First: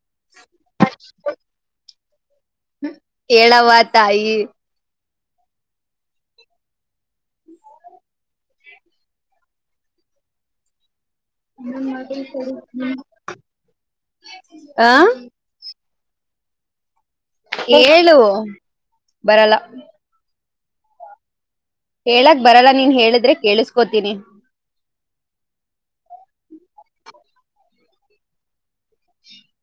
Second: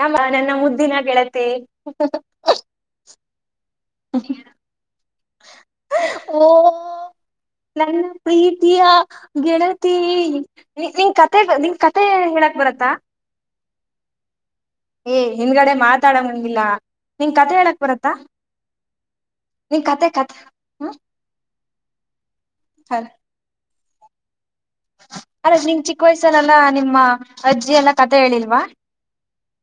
ನಮ್ಮ ನನ್ನ ಮುದ್ದಿನ ಗೆಳತಿ ಹೇಳವ್ವ ತಾಯಿ ಓ ನನ್ನ ಪ್ರೀತಿಯ ಗೆಳತಿ ನೀ ನಿಂಗ್ ಕತೆ ನಿಂಗ್ ಕತೆ ಹೇಳಕ್ ಬರತ್ತಾ ಆ ಏ ಹಿಂದ್ಗಡೆ ಮಾತಾಡ ಹಂಗಿಲ್ಲ ನಿನ್ ಕತೆ ಹೇಳಕ್ ಬರತ್ತ ಹೇಳು ಬರಲ್ಲ ನಿನ್ ಕತೆ ಕತೆ ಹ್ಮ ಹೇಳಕ್ ಬರಲ್ಲ ನೀನ್ ಹೇಳಿದ್ರೆ ಕೇಳಿಸಕೋತೀನಿ ಅಲ್ಲ ನಿಂಗ ಚಿಕ್ಕ ವಯಸ್ಸನಲ್ಲ ನಿಮ್ಮ ಅಜ್ಜಿ ಎಲ್ಲ ಕತೆೆ ಹೇಳಿಲ್ವಾ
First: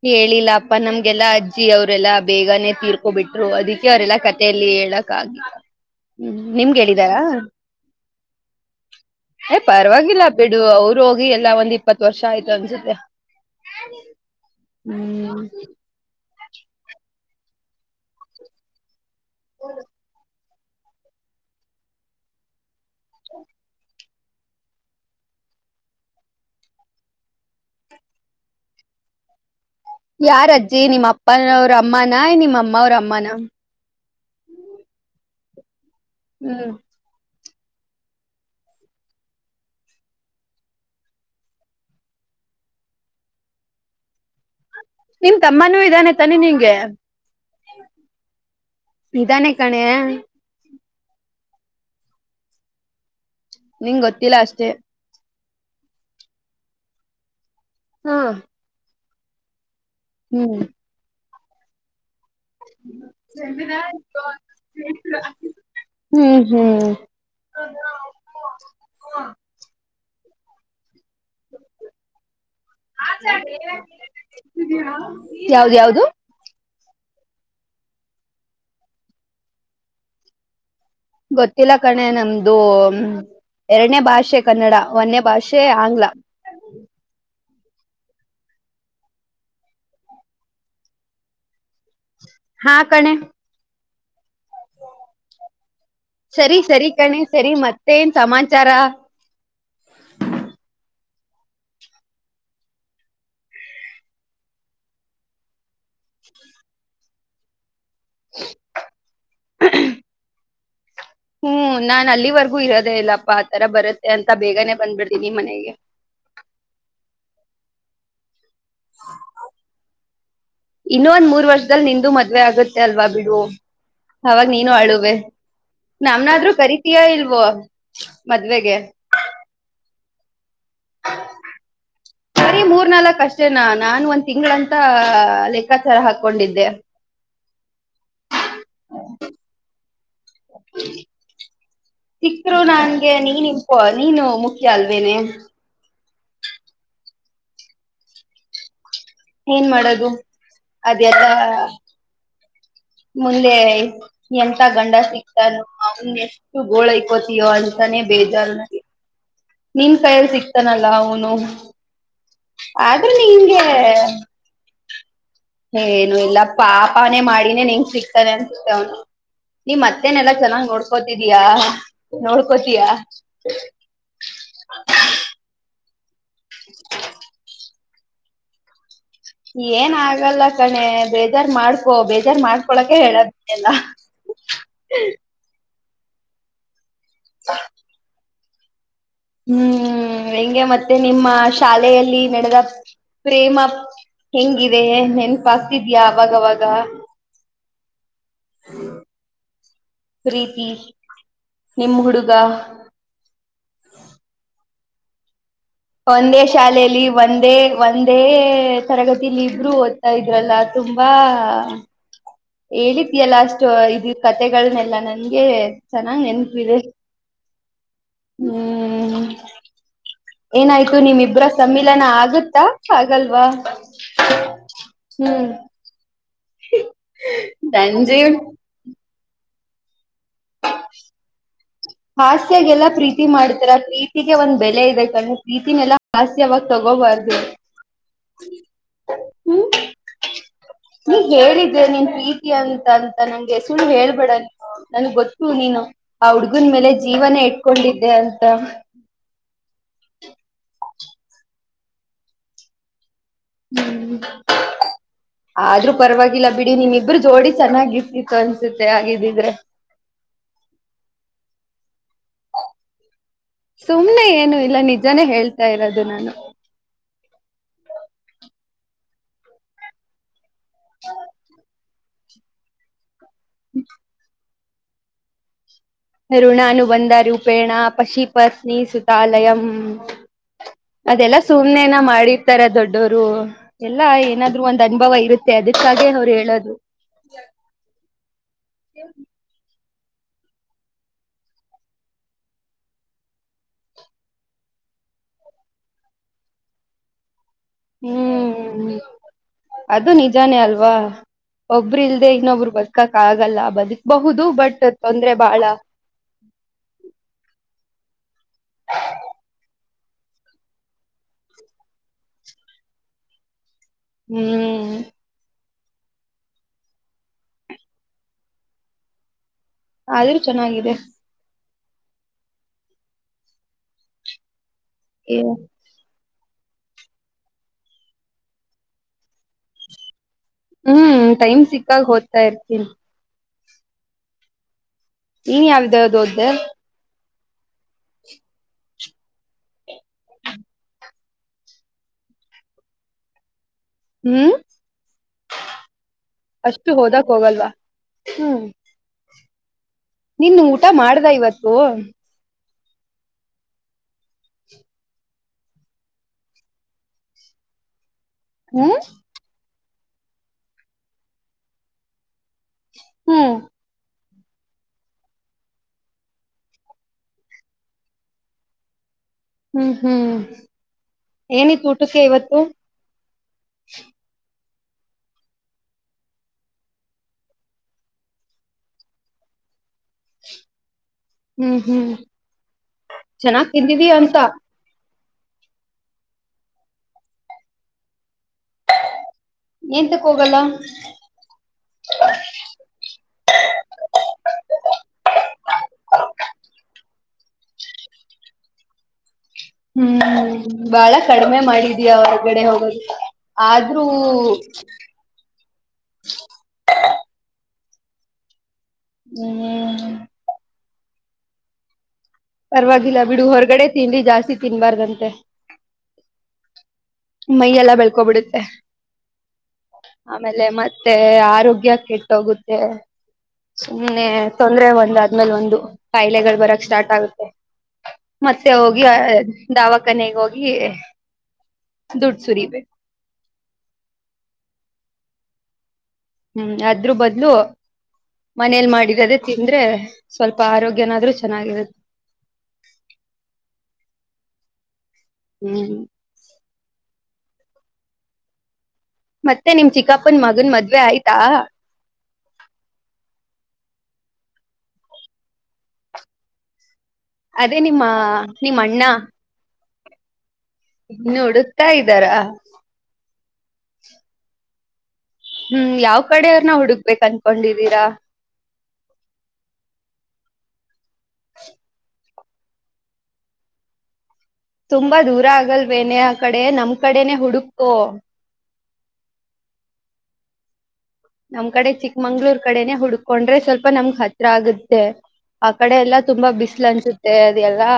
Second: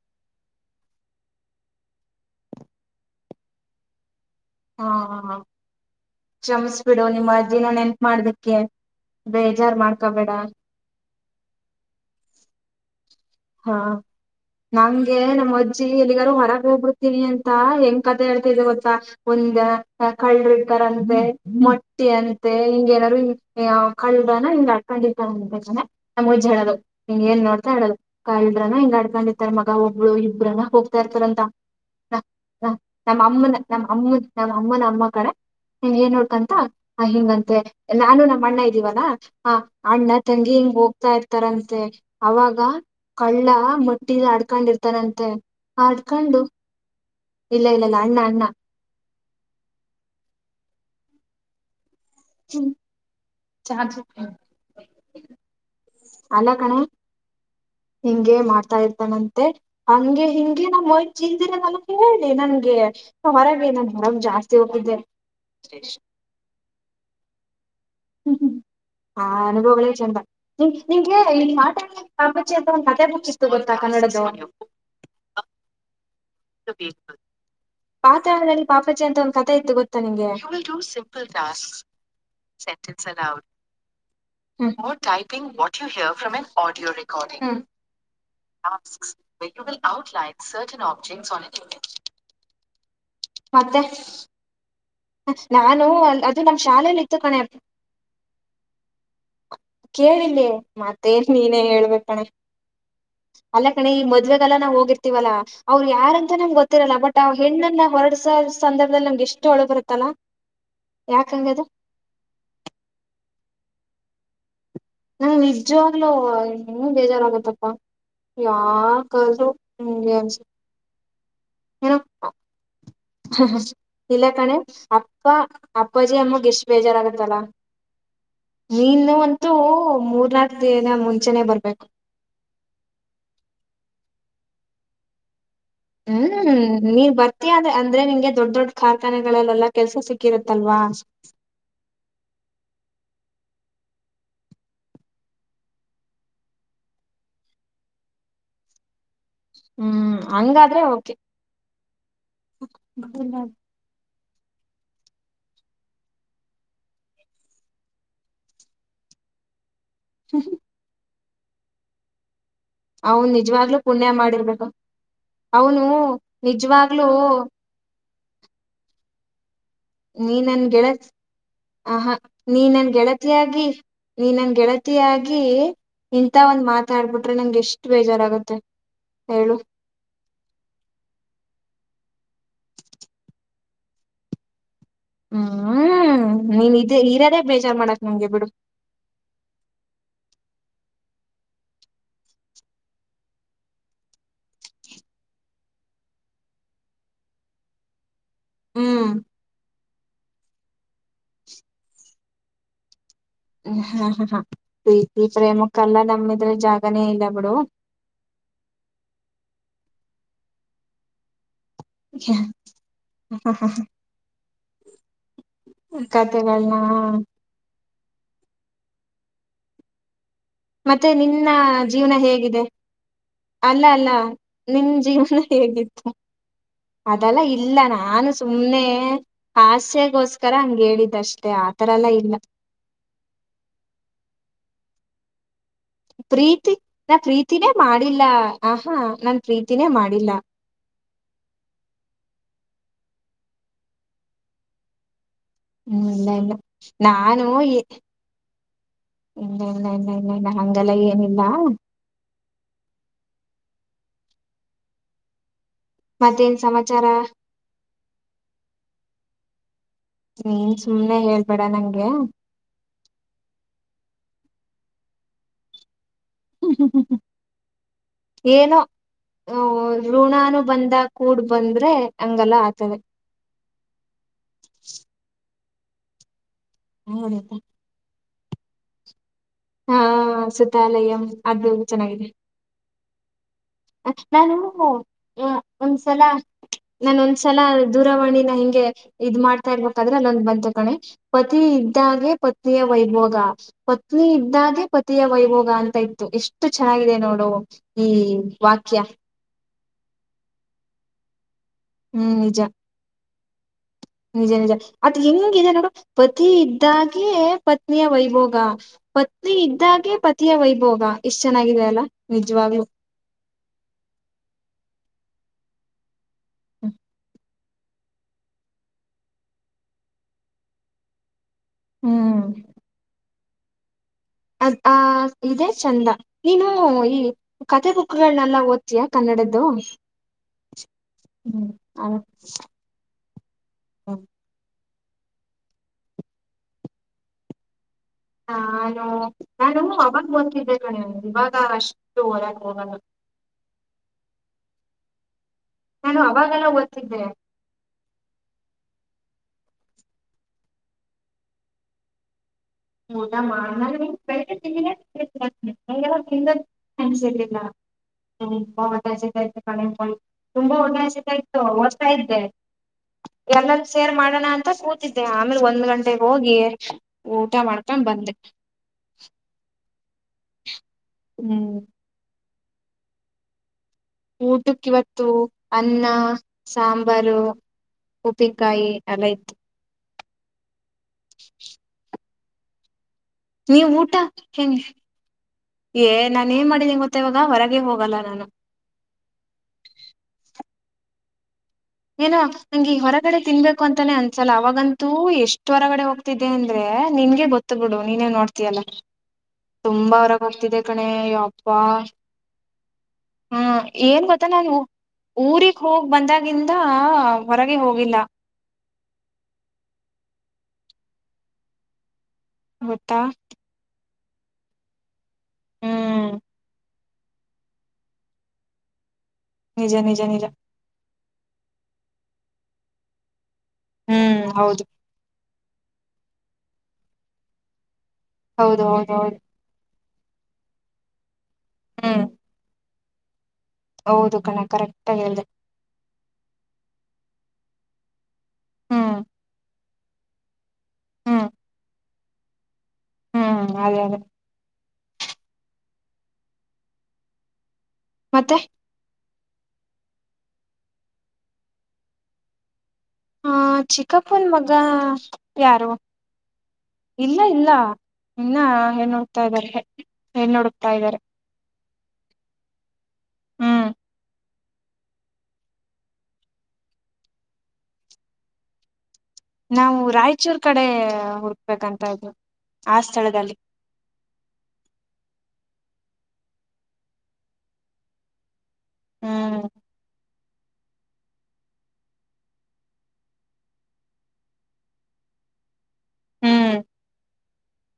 ಹೇಳಿಲ್ಲ ಅಪ್ಪ ನಮ್ಗೆಲ್ಲ ಅಜ್ಜಿ ಅವ್ರೆಲ್ಲಾ ಬೇಗನೆ ತೀರ್ಕೊಬಿಟ್ರು ಅದಕ್ಕೆ ಅವೆಲ್ಲಾ ಕಥೆ ಲ್ಲಿ ಹೇಳಕ್ ಆಗಿಲ್ಲ ಹ್ಮ್ ನಿಮ್ಗೆ ಕ್ಷಮಿಸಿ ಬಿಡು ಹೇಳಿದಾರ ನಿಮ್ಮ್ ಅಜ್ಜಿನಾ ನೆನಪು ಮಡಿದಿಕ್ಕೆ ಏ ಪರವಾಗಿಲ್ಲ ಬಿಡು ಅವರು ಹೋಗಿ ಎಲ್ಲಾ ಒಂದ್ ಇಪ್ಪತ್ತು ವರ್ಷ ಆಯ್ತು ಅನ್ಸುತ್ತೆ ಹಾ ನಂಗೆ ಹ್ಮ್ ನಮ್ಮ ಅಜ್ಜಿ ಎಲ್ಲಿಗಾರು ಹೊರಗೆ ಹೋಗ್ಬಿಡ್ತೀನಿ ಅಂತ ಹೆಂಗ್ ಕತೆ ಹೇಳ್ತಿದ್ದ ಗೊತ್ತಾ ಒಂದ ಕಳ್ರು ಇರ್ತಾರಂತೆ ಮೊಟ್ಟಿ ಅಂತೆ ಹಿಂಗಗೆಏನಾದ್ರು ಕಳ್ಳನ ಹಂಗ ಆಡ್ಕೊಂಡಿರ್ತಂತೆ ನಮ್ಮ ಅಜ್ಜಿ ಹೇಳೋರು ಹಂಗ ಏನ್ ನೋಡ್ತಾ ಹೇಳಡೋ ಕಾಲ್ರನು ಹಿಂಗ ಇಡ್ಕೊಂಡ ಮ ಒಬ್ಳು ಯಾರ ಇಬ್ಬ್ರ ಅಜ್ಜಿ ಹೋಗ್ತಾ ನಿಮ್ ಇರ್ತಾರಂತ ಅಪ್ಪನವ್ರ ಅಮ್ಮನ ನಿಮ್ ಅಮ್ಮ ಅವ್ರ ಅಮ್ಮನ ನಮ್ಮಮ್ಮನ ನಮ್ಮಮ್ಮ ನಮ್ಮ ಅಮ್ಮನ ಅಮ್ಮ್ ಕಣೆ ನಿ ಏನ್ ನೋಡ್ಕಂತ ಹ್ಮ್ ಆ ಹಿಂಗಂತೆ ನಾನು ನಮ್ಮ ಅಣ್ಣ ಇದ್ದೀವಲ್ಲಾ ಹ ಅಣ್ಣ ತಂಗಿ ಹಿಂಗ್ ಹೋಗ್ತಾ ಇರ್ತಾರಂತೆ ಅವಾಗ ಕಳ್ಳ ಮಟ್ಟಿಲಿ ಆಡ್ಕೊಂಡಿರ್ತ ಹತ್ತನಂತೆ ನಿಮ್ ತಮ್ಮನೂ ಇದಾನೆ ತಾನೆ ಆಡ್ಕೊಂಡು ನಿಂಗೆ ಇಲ್ಲ ಇಲ್ಲ ಇಲ್ಲ ಅಣ್ಣ ಅಣ್ಣ ಇದನೆ ಕಣೆ ಹ್ಮ್ ನಿಂಗ ಗೊತ್ತಿಲ್ಲ ಅಷ್ಟೇ ಅಲ್ಲ ಕಣೆ ಹಾ ಹಿಂಗೆ ಮಾಡ್ತಾ ಇರ್ತಾನಂತೆ ಹಂಗೆ ಹ್ಮ್ ಹಿಂಗೆ [unintelligible] ನಂಗೆ ಹೊರಗೆ ನನ್ ಹೊರಗ್ ಜಾಸ್ತಿ ಹೋಗಿದ್ದೆ ಹ್ಮ್ ಹ್ಮ್ ಹ್ಮ್ಮ ಆ ಅನುಭವಗಳೇ ಚಂದ ನಿಂಗೆ ಈ ಮಾಟ ಪಾಪಚಿ ಅಂತ ಒಂದು ಕತೆೆ ಬುಕ್ತ್ತು ಗೊತ್ತಾ ಕನ್ನಡದವ ನೀವು ಯಾವ್ದ ಯಾವ್ದು ಪಾತಾದಲ್ಲಿ ಪಾಪಜಿ ಅಂತ ಒಂದು ಕಥೆ ಇತ್ತು ಗೊತ್ತಾ ನಿಂಗೆ ಗೊತ್ತಿಲ್ಲ ಕಣೆ ನಮ್ದು ಎರಡನೇ ಭಾಷೆ ಕನ್ನಡ ಒಂದನೇ ಭಾಷೆ ಆಂಗ್ಲ [unintelligible] [unintelligible] ಹಾ ಕಣೆ ಮತ್ತೆ ನಾನು ಅದು ನಮ ಸರಿ ಸರಿ ಶಾಲೆಯಲ್ಲಿ ಇತ್ತು ಕಣೆ ಸರಿ ಕಣೆಪ್ಪ ಮತ್ತೇನ್ ಸಮಾಚಾರ ಕೇಳಿಲ್ಲಿ ಮತ್ ತ್ತೇನ್ ನೀನೇ ಹೇಳ್ಬೇಕಕ್ ಕಣೆ ಅಲ್ಲ ಕಣೆ ಈ ಮದ್ವೆಗಲ್ಲ ನಾವ್ ಹೋಗಿರ್ತೀವಲ್ಲಾ ಅವ್ರು ಯಾರಂತ ನಮ್ಗೆ ಗೊತ್ತಿರಲ್ಲ ಬಟ್ ಅವ್ ಹೆಣ್ಣನ್ನ ಹೊರಡ್ಸೋ ಸಂದರ್ಭದಲ್ಲಿ ನಮ್ಗೆ ಎಷ್ಟು ಅಳು ಬರುತ್ತಲ್ಲ ಹ್ಮ್ ನಾನ್ ಅಲ್ಲಿವರ್ಗೂ ಇರೋದೇ ಇಲ್ಲಪ್ಪಾ ಆತರ ಬರುತ್ತೆ ಅಂತ ಬೇಗನೆ ಬಂದ್ಬಿಡ್ತೀನಿ ಹ್ಮ್ ಮನೆಗೆ ನಿಜವಾಗ್ಲೂ ಹೆಂಗ್ ಬೇಜಾರ್ ಆಗುತಪ್ಪ ಯಾರ ಕದುು ಹಸ [unintelligible] ಇನ್ನೊ ಒಂದ್ ಮೂರ್ ವರ್ಷದಲ್ಲಿ ನಿಂದು ಮದ್ವೆ ಆಗುತ್ತೆ ಅಲ್ವಾ ಬಿಡು ಇಲ್ಲ ಅವಾಗ ಕಣೆ ನೀನು ಆಡುವೆ ಅಪ್ಪ ಅಪ್ಪಾಜಿ ನಮನ ಅಮ್ಮಗ್ ಆದ್ರೂ ಎಷ್ಟ್ ಕರಿತೀಯಾ ಬೇಜಾರಾಗತ್ತಲ್ಲ ಇಲ್ವೋ ಮದ್ವೆೆಗೆ ನೀನು ಅಂತೂ ಮೂರ್ನಾಕ್ ದಿನ ಮುಂಚೆನೆ ಬರ್ಬೇಕು ಸರಿ ಮೂರ್ ನಲ್ಕ್ ಅಷ್ಟೇನಾ ನಾನು ಒಂದ್ ತಿಂಗಳಂತ ಲೆಕ್ ಕ್ಕಾಚರ ಹಾಕೊಂಡಿದ್ದೆ ಅ ಅಂದ್ರೆ ನಿಂಗೆ ದೊಡ್ಡ ದೊಡ್ಡ ಕಾರ್ಖಾನೆಗಳಲ್ಲೆಲ್ಲಾ ಕೆಲ್ಸ ಸಿಕ್ಕಿರುತ್ತಲ್ವಾ ಸಿಕ್ರು ನಂಗೆ ನೀನ್ ಇಪ ನೀನು ಮುಖ್ಯ ಅಲ್ವೇನೆ ಏನ್ ಮಾಡೋದು ಹ್ಮ್ ಹಂಗಾದ್ರೆ ಓಕೆ ಅದೆಲ್ಲ ಮುಂದೆ ಎಂತ ಗಂಡ ಸಿಗ್ತಾನು ಅವನ್ ಎಷ್ಟು ಗೋಳೈಕೋತಯೋ ಅಂತಾನೇ ಬೇಜಾರ ನನಗೆ ನಿನ್ ಕೈಯಲ್ಲಿ ಸಿಕ್ತಾನಲ್ಲಾ ಅವನು ಆದ್ರೆ ಅವನ್ ನಿಂಗೆ ನಿಜವಾಗ್ಲೂ ಪುಣ್ಯ ಮಾಡಿರ್ಬೇಕು ಅವನು ಏನು ಇಲ್ಲ ನಿಜವಾಗ್ಲೂ ಪಾಪಾನೇ ಮಾಡಿನೇ ನಿಂಗೆ ಸಿಗ್ತಾನೆ ಅನ್ಸತ ಅವನು ನೀ್ ಮತ್ತೇನೆಲ್ಲಾ ನೀ ನನ್ ಚೆನ್ನಾಗ್ ಗೆಳತ್ ನೋಡ್ಕೋತಿದಯಾ ಆಹ ನೀ ನೋಡ್ಕೋತೀಯ ನನ್ ಗೆಳತಿಯಾಗಿ ನೀ ನನ್ ಗೆಳತಿಯಾಗಿ ಇಂತ ಒಂದ್ ಮಾತಾಡ್ಬಿಟ್ರೆ ನಂಗೆ ಎಷ್ಟ್ ಬೇಜಾರಾಗುತ್ತೆ ಹೇಳು ಏನ್ ಆಗಲ್ಲ ಕಣೆ ಬೇಜಾರ್ ಮಾಡ್ ಕೋ ಬೇಜಾರ್ ಮಾಡ್ಕೊಳಕೆ ಹೇಳದ ಎಲ್ಲ ಹ್ಮ್ ನೀನ್ ಇದೇ ಇರದೇ ಬೇಜಾರ್ ಮಾಡಾಕ್ ನಂಗೆ ಬಿಡು ಹ್ಮ್ ಹೆಂಗೆ ಮತ್ತೆ ನಿಮ್ಮ ಶಾಲೆಯಲ್ಲಿ ನಡೆದ ಪ್ರೇಮ ಹೆಂಗಿದೆ ನೆನ್ಪಾತಿದಯ ಅವಾಗವಾಗ ಹ್ಮ್ ಪ್ರೀತಿ ನಿಮ್ ಹುಡುಗ ಹಾ ಹಾ ಹಾ ಪ್ರೀತಿ ಪ್ರೇಮ ಒಂದೇ ಶಾಲೆಯಲ್ಲಿ ಒಂದೇ ಒಂದೇ ತರಗತಿ ಇಲ್ಲಿ ಇಬ್ರು ಓದ್ತಾ ಇದ್ರಲ್ಲ ತುಂಬಾ ಹೇಳಿದಿಯಲ್ಲ ಅಷ್ಟು ಇದು ಕತೆಗಳನ್ನೆಲ್ಲಾ ನನ್ಗೆ ಚೆನ್ನಾಗ್ ನೆನಪಿದೆ ಹ ಹ್ಮ್ ಏನಾಯ್ತು ಮತ್ತೆ ನಿಮ್ಮಿಬ್ರ ನಿನ್ನ ಸಮ್ಮಿಲನ ಜೀವನ ಹೇಗಿದೆ ಆಗುತ್ತಾ ಆಗಲ್ವಾ ಅಲ್ಲ ಅಲ್ಲ ನಿನ್ ಜೀವನ ಹ್ಮ್ ಹೇಗಿತ್ತು ಅದೆಲ್ಲ ಇಲ್ಲ ನಾನು ಸಂಜೀವ್ ಸುಮ್ನೆ ಹ್ಯಾಸ್ ಗೋಸ್ಕರ ಹಂಗ ಹೇಳಿದ್ದಷ್ಟೆ ಆತರ ಎಲ್ಲ ಇಲ್ಲ ಹಾಸ್ಯಾಗೆಲ್ಲಾ ಪ್ರೀತಿ ರೀತಿನೆಲ್ಲ ಹಾಸ್ಯವಾಗ ಪ್ರೀತಿ ನಾ ತಗೋಬಾರ್ದ ಪ್ರೀತಿನೇ ಮಾಡಿಲ್ಲ ಆಹಾ ನಾನ್ ಹ್ಮ ಪ್ರೀತಿನೇ ಮಾಡಿಲ್ಲ ನೀ ಹೇಳಿದೆ ನೀನ್ ಪ್ರೀತಿ ಅಂತ ಅಂತ ನಂಗೆ ಹೆಸಳ್ಳ ಹೇಳ್ಬೇಡ ನನ್ಗ್ ಗೊತ್ತ ನೀನು ಹ್ಮ್ ಆ ಇಲ್ಲ ಇಲ್ಲ ಹುಡ್ಗನ್ ಮೇಲೆ ಜೀವನ ನಾನು ಇಟ್ಕೊಂಡಿದ್ದೆ ಅಂತ ಹಂಗಲ್ಲ ಏನಿಲ್ಲ ಹ್ಮ ಆದ್ರೂ ಪರವಾಗಿಲ್ಲ ಮತ್ತೇನ್ ಬಿಡಿ ನಿಮ್ ಸಮಾಚಾರ ಇಬ್ರು ಜೋಡಿ ಚೆನ್ನಾಗಿ ಇರ್ತಿತ್ತು ಅನ್ಸುತ್ತೆ ಹಾಗಗಿದ್ದಿದ್ರೆ ಹ್ಮ್ ಸುಮ್ನೆ ಹೇಳ್ಬೇಡ ನಂಗೆ ಸುಮ್ನೆ ಏನು ಇಲ್ಲ ನಿಜಾನೇ ಹೇಳ್ತಾ ಇರೋದು ನಾನು ಏನೋ ಋಣಾನು ಬಂದ ಕೂಡ್ ಬಂದ್ರೆ ಹಂಗಲ್ಲ ಆತದೆ ಹ್ಮ [unintelligible] ಋಣಾನಬಂಧಾರೂಪೇಣ ಪಶಿಪಸ್ನಿ ಸುತಾಲಯ ಹಾ ಹ ಸತಾಲಯಂ ಅ ಸುಮ್ನೆನ ಚೆನ್ನಾಗಿದೆ ಮಾಡಿರ್ತಾರ ದೊಡ್ಡೋರು ಎಲ್ಲಾ ನಾನು ಏನಾದ್ರು ಒಂದ್ ಅನುಭವ ಹ ಇರುತ್ತೆ ಅದಕ್ಕಾಗೆ ಒಂದ್ಸಲ ಅವ್ರು ಹೇಳೋದು ನಾನ ಒಂದ್ಸಲ ದೂರವಾಣಿನ ಹಿಂಗೆ ಇದ್ ಮಾಡ್ತಾ ಇರ್ಬೇಕ ಇಂದರೆ ನಂದ ಬಂದ ತಕಣೆ ಪನ ಇದ್ದಾಗೆ ಪತ್ನಿಯ ವೈಭೋಗ ಪತ್ನಿ ಇದಾದೆ ಪತಿಯ ವೈಭೋಗ ಅಂತ ಇತ್ತು ಎಷ್ಟು ಚೆನ್ನಾಗಿದೆ ನೋಡು ಹ್ಮ್ ವಾಕ್ಯ ಅದು ನಿಜಾನೇ ಅಲ್ವಾ ಒಬ್ಬ್ರ ಇಲ್ದೆೇ ಹ್ಮ್ ನಿಜ ಇನ್ನೊಬ್ರು ಬದುಕಕ್ ಆಗಲ್ಲ ಬದುಕ ನಿಜ ನಿಜ ಅದ ಹೆಂಗಿದೆ ನೋಡು ಪತಿ ಇದ್ದಾಗೆ ಪ ಪತ್ನಿಯ ವೈಭೋಗ ಪತ್ನಿ ಇದ್ದಾಗೆ ಪತಿಯ ವೈಭೋಗ ಎಷ್ಟ ಚೆನ್ನಾಗಿದೆ ಅಲ್ಲ ನಿಜವಾಗ್ಲಲು ಹ್ಮ್ ಹ್ಮ ಆದ್ರೂ ಚೆನ್ನಾಗಿದೆ ಹ್ಮ್ ಅದ್ ಆ ಇದೆ ಚಂದ ನೀನು ಈ ಕತೆೆ ಬುಕ್ಗಳನೆಲ್ಲ ಓದ್ತೀಯ ಕನ್ನಡದ್ದು ಹ್ಮ್ ಟೈಮ್ ಹ್ಮ್ ಸಿಕ್ಕಾಗ ಹಓದ್ತಾ ಇರ್ತೀನಿ ಹ ನೀನ್ ಯಾವ್ದದುೊ್ದ ಹಾ ನಾನು ನಾನು ಅವಾಗ ಓ್ತಿದ್ದೆ ಕಣ ಇವಾಗ ಅಷ್ಟು ಹೊರಾಕ್ ಹೋಗಲ್ಲ [inaudible] ಹ್ಮ್ ನಾನು ಅವಾಗೆಲ್ಲ ಅಷ್ಟು ಓದ್ತಿದ್ದೆ ಹೋದಕ್ ಹೋಗಲ್ವಾ ಹ್ಮ್ ನಿನ್ ಊಟ ಮಾಡ್ದ ಇವತ್ತು ಊದ ಮಾಡ ಅಸಿಲ್ಲ ಹುಂಬ ಹೊ ಹ್ಮ್ ಸತ ಇತ್ತು ಕಣಿ ತುಂಬಾ ಹೊಟ್ಟ ಸತ ಇತ್ತು ಹೊರ್ತಾ ಇದ್ದೆ ಹ್ಮ್ ಎಲ್ಲಂದ ಸೇರ್ ಮಾಡೋಣ ಅಂತ ಕೂತಿದ್ದೆ ಆಮೇಲೆ ಒಂದ್ ಗಂಟೆೆಗೆ ಹೋಗಿ ಊಟ ಮಾಡ್ಕೊಂಡ್ ಬಂದ ಹ್ಮ್ ಹ್ಮ್ ಹ್ಮ್ ಏನಿತ್ತು ಊಟಕ್ಕೆ ಇವತ್ತು ಊಟಕ್ಕೆ ಇವತ್ತು ಅನ್ನ ಸಾಂಬಾರು ಉಪ್ಪಿಕಾಯಿ ಅಲೆೈತ್ ಹ್ಮ್ ಹ್ಮ್ ಚೆನ್ನಾಗ್ ನೀವ್ ತಿಂದಿದಿ ಊಟ ಅಂತ ಹೆನ್ ಏ ನಾನ ನ್ ಮಾಡಿದ್ದೇ ಗೊತ್ತ ಇವಾಗ ಹೊರಗೆ ಹೋಗಲ್ಲ ನಾನು ಎಂತಕ್ ಹೋಗಲ್ಲ ಏನ ನಂ ಈ ಹೊರಗಡೆ ತಿನ್ಬೇಕು ಅಂತಾನೇ ಅನ್ಸಲ್ಲ ಅವಾಗಂತೂ ಎಷ್ಟ ಹೊರಗಡೆ ಹೋಗ್ತಿದ್ದೆ ಅಂದ್ರೆ ನಿನ್ಗೆ ಗೊತ್ತ ಬಿಿಡು ನೀನ್ೇನ್ ನೋಡ್ತಯಲ್ಲ ತುಂಬಾ ಹೊರಾಗ ಹ್ಮ್ ಹೋಗ್ತಿದೆೆ ಕಣೆ ಬಾಳ ಕಡಿಮೆ ಯಪ್ಪ ಮಾಡಿದೀಯ ಹೊರಗಡೆ ಹೋಗೋದು ಹ್ಮ ಆದ್ರೂ ಏನ್ ಗೊತ್ತಾ ನಾನು ಊರಿಗ್ ಹೋಗ್ ಬಂದಾಗಿಂದ ಹಾ ಹೊರಗೆ ಹೋಗಿಲ್ಲ ಹ್ಮ ಗೊತ್ತಾ ಪರವಾಗಿಲ್ಲ ಬಿಡು ಹೊರಗಡೆ ತಿನ್ಿ ಜಾಸ್ತಿ ತಿನ್ಬಾರ್ದಂತೆ ಹ್ಮ್ ಮೈಯ ಎಲ್ಲ ಬೆಳ್ಕೋಬಿಡುತ್ತೆ ನಿಜ ನಿಜ ನಿಜ ಆಮೇಲೆ ಮತ್ತೆ ಮತ್ತೆ ಆರೋಗ್ಯ ಕೆಟ್ಟೋಗುತ್ತೆ ಸುಮನೆ ಹ್ಮ್ ಹೌದು ತೊಂದ್ರರೆ ಒಂದ ್ಮೇಲೆ ಒಂದು ಕಾಯಿಲೆಗಳು ಬರಕ್ ಸ್ಟಾರ್ಟ್ ಆಗುತ್ತೆ ಮತ್ತೆ ಹೌದು ಹೋಗಿ ಹೌದು ಹೌದು ದಾವ ಕನೆಗೋಗಿ ಹ್ಮ್ ದುಡ್ಡು ಸುರಿಬೇಕ ಹೌದು ಕಣ ಕರೆಕ್ಟ್ ಆಗ ಅಲ್ದೆ ಹ್ಮ್ ಅದ್ರ ಬದ್ಲು ಮನೇಲ್ ಹ್ಮ್ ಮಾಡಿದದೇ ತಿಂದ್ರೆ ಸ್ವಲ್ಪ ಆರೋಗ್ಯನಾದ್ರರು ಚೆನ್ನಾಗಿರುತ್ತೆ ಹಾ ಅದೇ ಅದೇ ಹ್ಮ್ ಹ್ಮ್ ಮತ್ತೆ ಮತ್ತೆ ನಿಮ ಚಿಕ್ಕಪ್ಪನ್ ಮಗನ್ ಮದ್ವೆ ಆಯ್ತಾ ಹ ಚಿಕ್ಕಪ್ಪನ್ ಮಗ ಯಾರು ಇಲ್ಲ ಇಲ್ಲ ಅದೇ ನಿಮ್ಮ ಇನ್ನ ನಿಮ್ ಏನ್ ನೋಡ್ತಾ ಇದ್ದಾರೆ ನೋಡ್ ನುಡುಕ್ತಾ ಇದ್ದಾರಾ ಹ್ಮ್ ಹ್ಮ್ ಯಾವ್ ಕಡೆಯವ್ರನ ಹುಡುಗ್ಬೇಕಕ್ ಅನ್ಕೊಂಡಿದೀರಾ ನಾವು ರಾಯಚೂರ್ ಕಡೆ ಹುಡುಕ್ಬೇಕಂತ ಇದ್ರು ಆ ಸ್ಥಳದಲ್ಲಿ ತುಂಬಾ ದೂರ ಆಗಲ್ವೇನೆ ಆ ಕಡೆ ನಮ್ ಕಡೇನೆ ಹುಡುಕೋ ಹ್ಮ್ ನಮ್ ಕಡೆ ಚಿಕ್ಕಮಂಗ್ಳೂರ್ ಕಡೆನೆೇ ಹುಡ್ಕೊಂಡ್ರೆ ಸ್ವಲ್ಪ ನಮ್ಗ್ ಹತ್ರ ಆಗುತ್ತೆ ಕಡೆ ಎಲ್ಲಾ ತುಂಬಾ ಹ್ಮ್ ಬಿಸಿಲು ಅನ್ಸುತ್ತೆ ಅದೆ ಎಲ್ಲಾ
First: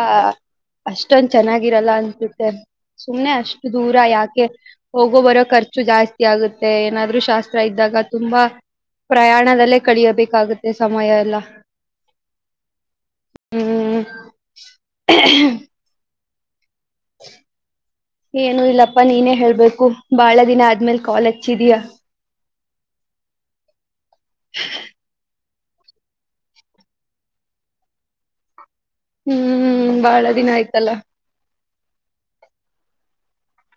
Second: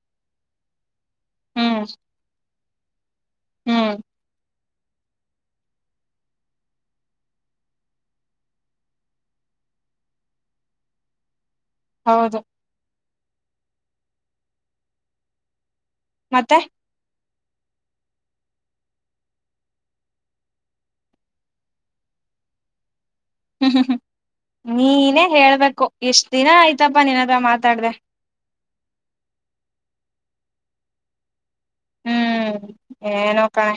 ಅಷ್ಟೊಂದ ಹ್ಮ್ ಚೆನ್ನಾಗಿರಲ್ಲ ಅನ್ಸುತ್ತೆ ಸುಮ್ನೆ ಅಷ್ಟು ಹ್ಮ್ ದೂರ ಯಾಕೆ ಹೋಗೋ ಬರೋ ಖರ್ಚ ಜಾಸ್ತಿ ಆಗುತ್ತೆ ಏನಾದ್ರೂ ಶಾಸ್ತ್ರ ಇದ್ದಾಗ ತುಂಬಾ ಪ್ರಯಾಣದಲ್ಲೇ ಕಳಿಯಬೇಕಾಗುತ್ತೆ ಸಮಯ ಎಲ್ಲ ಹೌದು ಹ್ಮ ಮತ್ತೆ ಏನು ಇಲ್ಲಪ್ಪಾ ನೀನೇ ಹೇಳ್ಬೇಕು ಬಾಳ ದಿನ ಆದ್ಮೇಲ್ ಕಾಲ್ ಹಚ್ಚಿದೀಯ ಹ್ಮ್ ನೀನೇ ಹೇಳ್ಬೇಕ ಎಷ್ಟ್ ದಿನ ಆಯ್ತಪ್ಪ ನಿನ್ ಹತ್ರ ಮಾತಾಡ್ದ ಹ್ಮ್ ಬಾಳ ದಿನ ಆಯ್ತಲ್ಲ ಹ್ಮ್ ಏನೋ ಕಣ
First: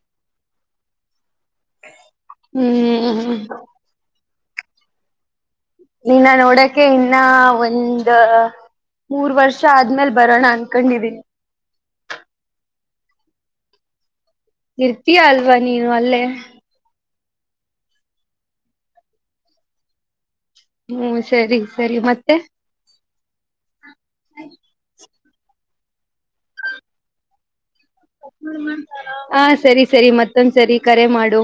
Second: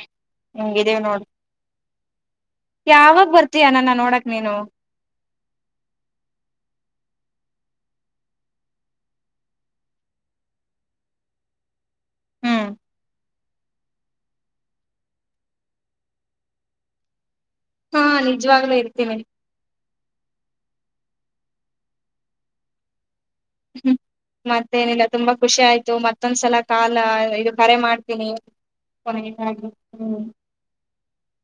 ಹಂಗಿದ್ದೀವಿ ನೋಡು ಯಾವಾಗ ಹ್ಮ್ ಬರ್ತೀಯ ನನ್ನ ನೋಡಕ್ ನೀನು ನೀನ್ನ ನೋಡಕೆ ಇನ್ನ ಒಂದ ಮೂರ್ ವರ್ಷ ಆದ್ಮೇಲ್ ಬರೋಣ ಅನ್ಕೊಂಡಿದೀನಿ ಹ್ಮ್ ಇರ್ತೀಯಾ ಅಲ್ವಾ ನೀನು ಅಲ್ಲೇ ಹಾ ನಿಜವಾಗ್ಲೇ ಇರ್ತೇನೆ ಹ್ಮ್ ಸರಿ ಸರಿ ಮತ್ತೆ ಹ್ಮ ಮತ್ತೇನಿಲ್ಲ ತುಂಬಾ ಖುಷಿ ಆಯ್ತು ಮತ್ತೊಂದ್ಸಲ ಕಾಲ ಕರೆ ಮಾಡ್ತೀನಿ ಹಾ ಹ್ಮ ಸರಿ ಸರಿ ಮತ್ತೊಂದ್ಸರಿ ಕರೆ ಮಾಡು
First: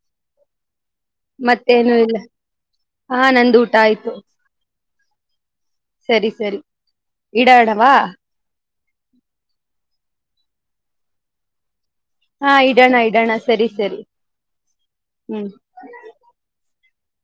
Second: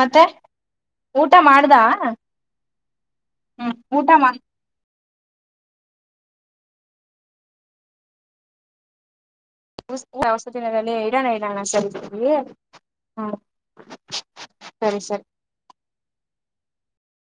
ಮತ್ತೆ ಊಟ ಮಾಡ್ದ ಮತ್ತೇನು ಇಲ್ಲ ಹಾ ನಂದು ಹ್ಮ್ ಊಟ ಆಯ್ತು ಮಾಡ ಸರಿ ಸರಿ ಇಡಾ ಇಡವಾ ಸ ದಿನದಲ್ಲಿ ಇಡೋಣ ಇಲ್ಲೋಣ ಸ ಹಾ ಇಡೋಣ ಇಡೋಣ ಸರಿ ಸರಿ ಸರಿ ಸರಿ ಹ್ಮ್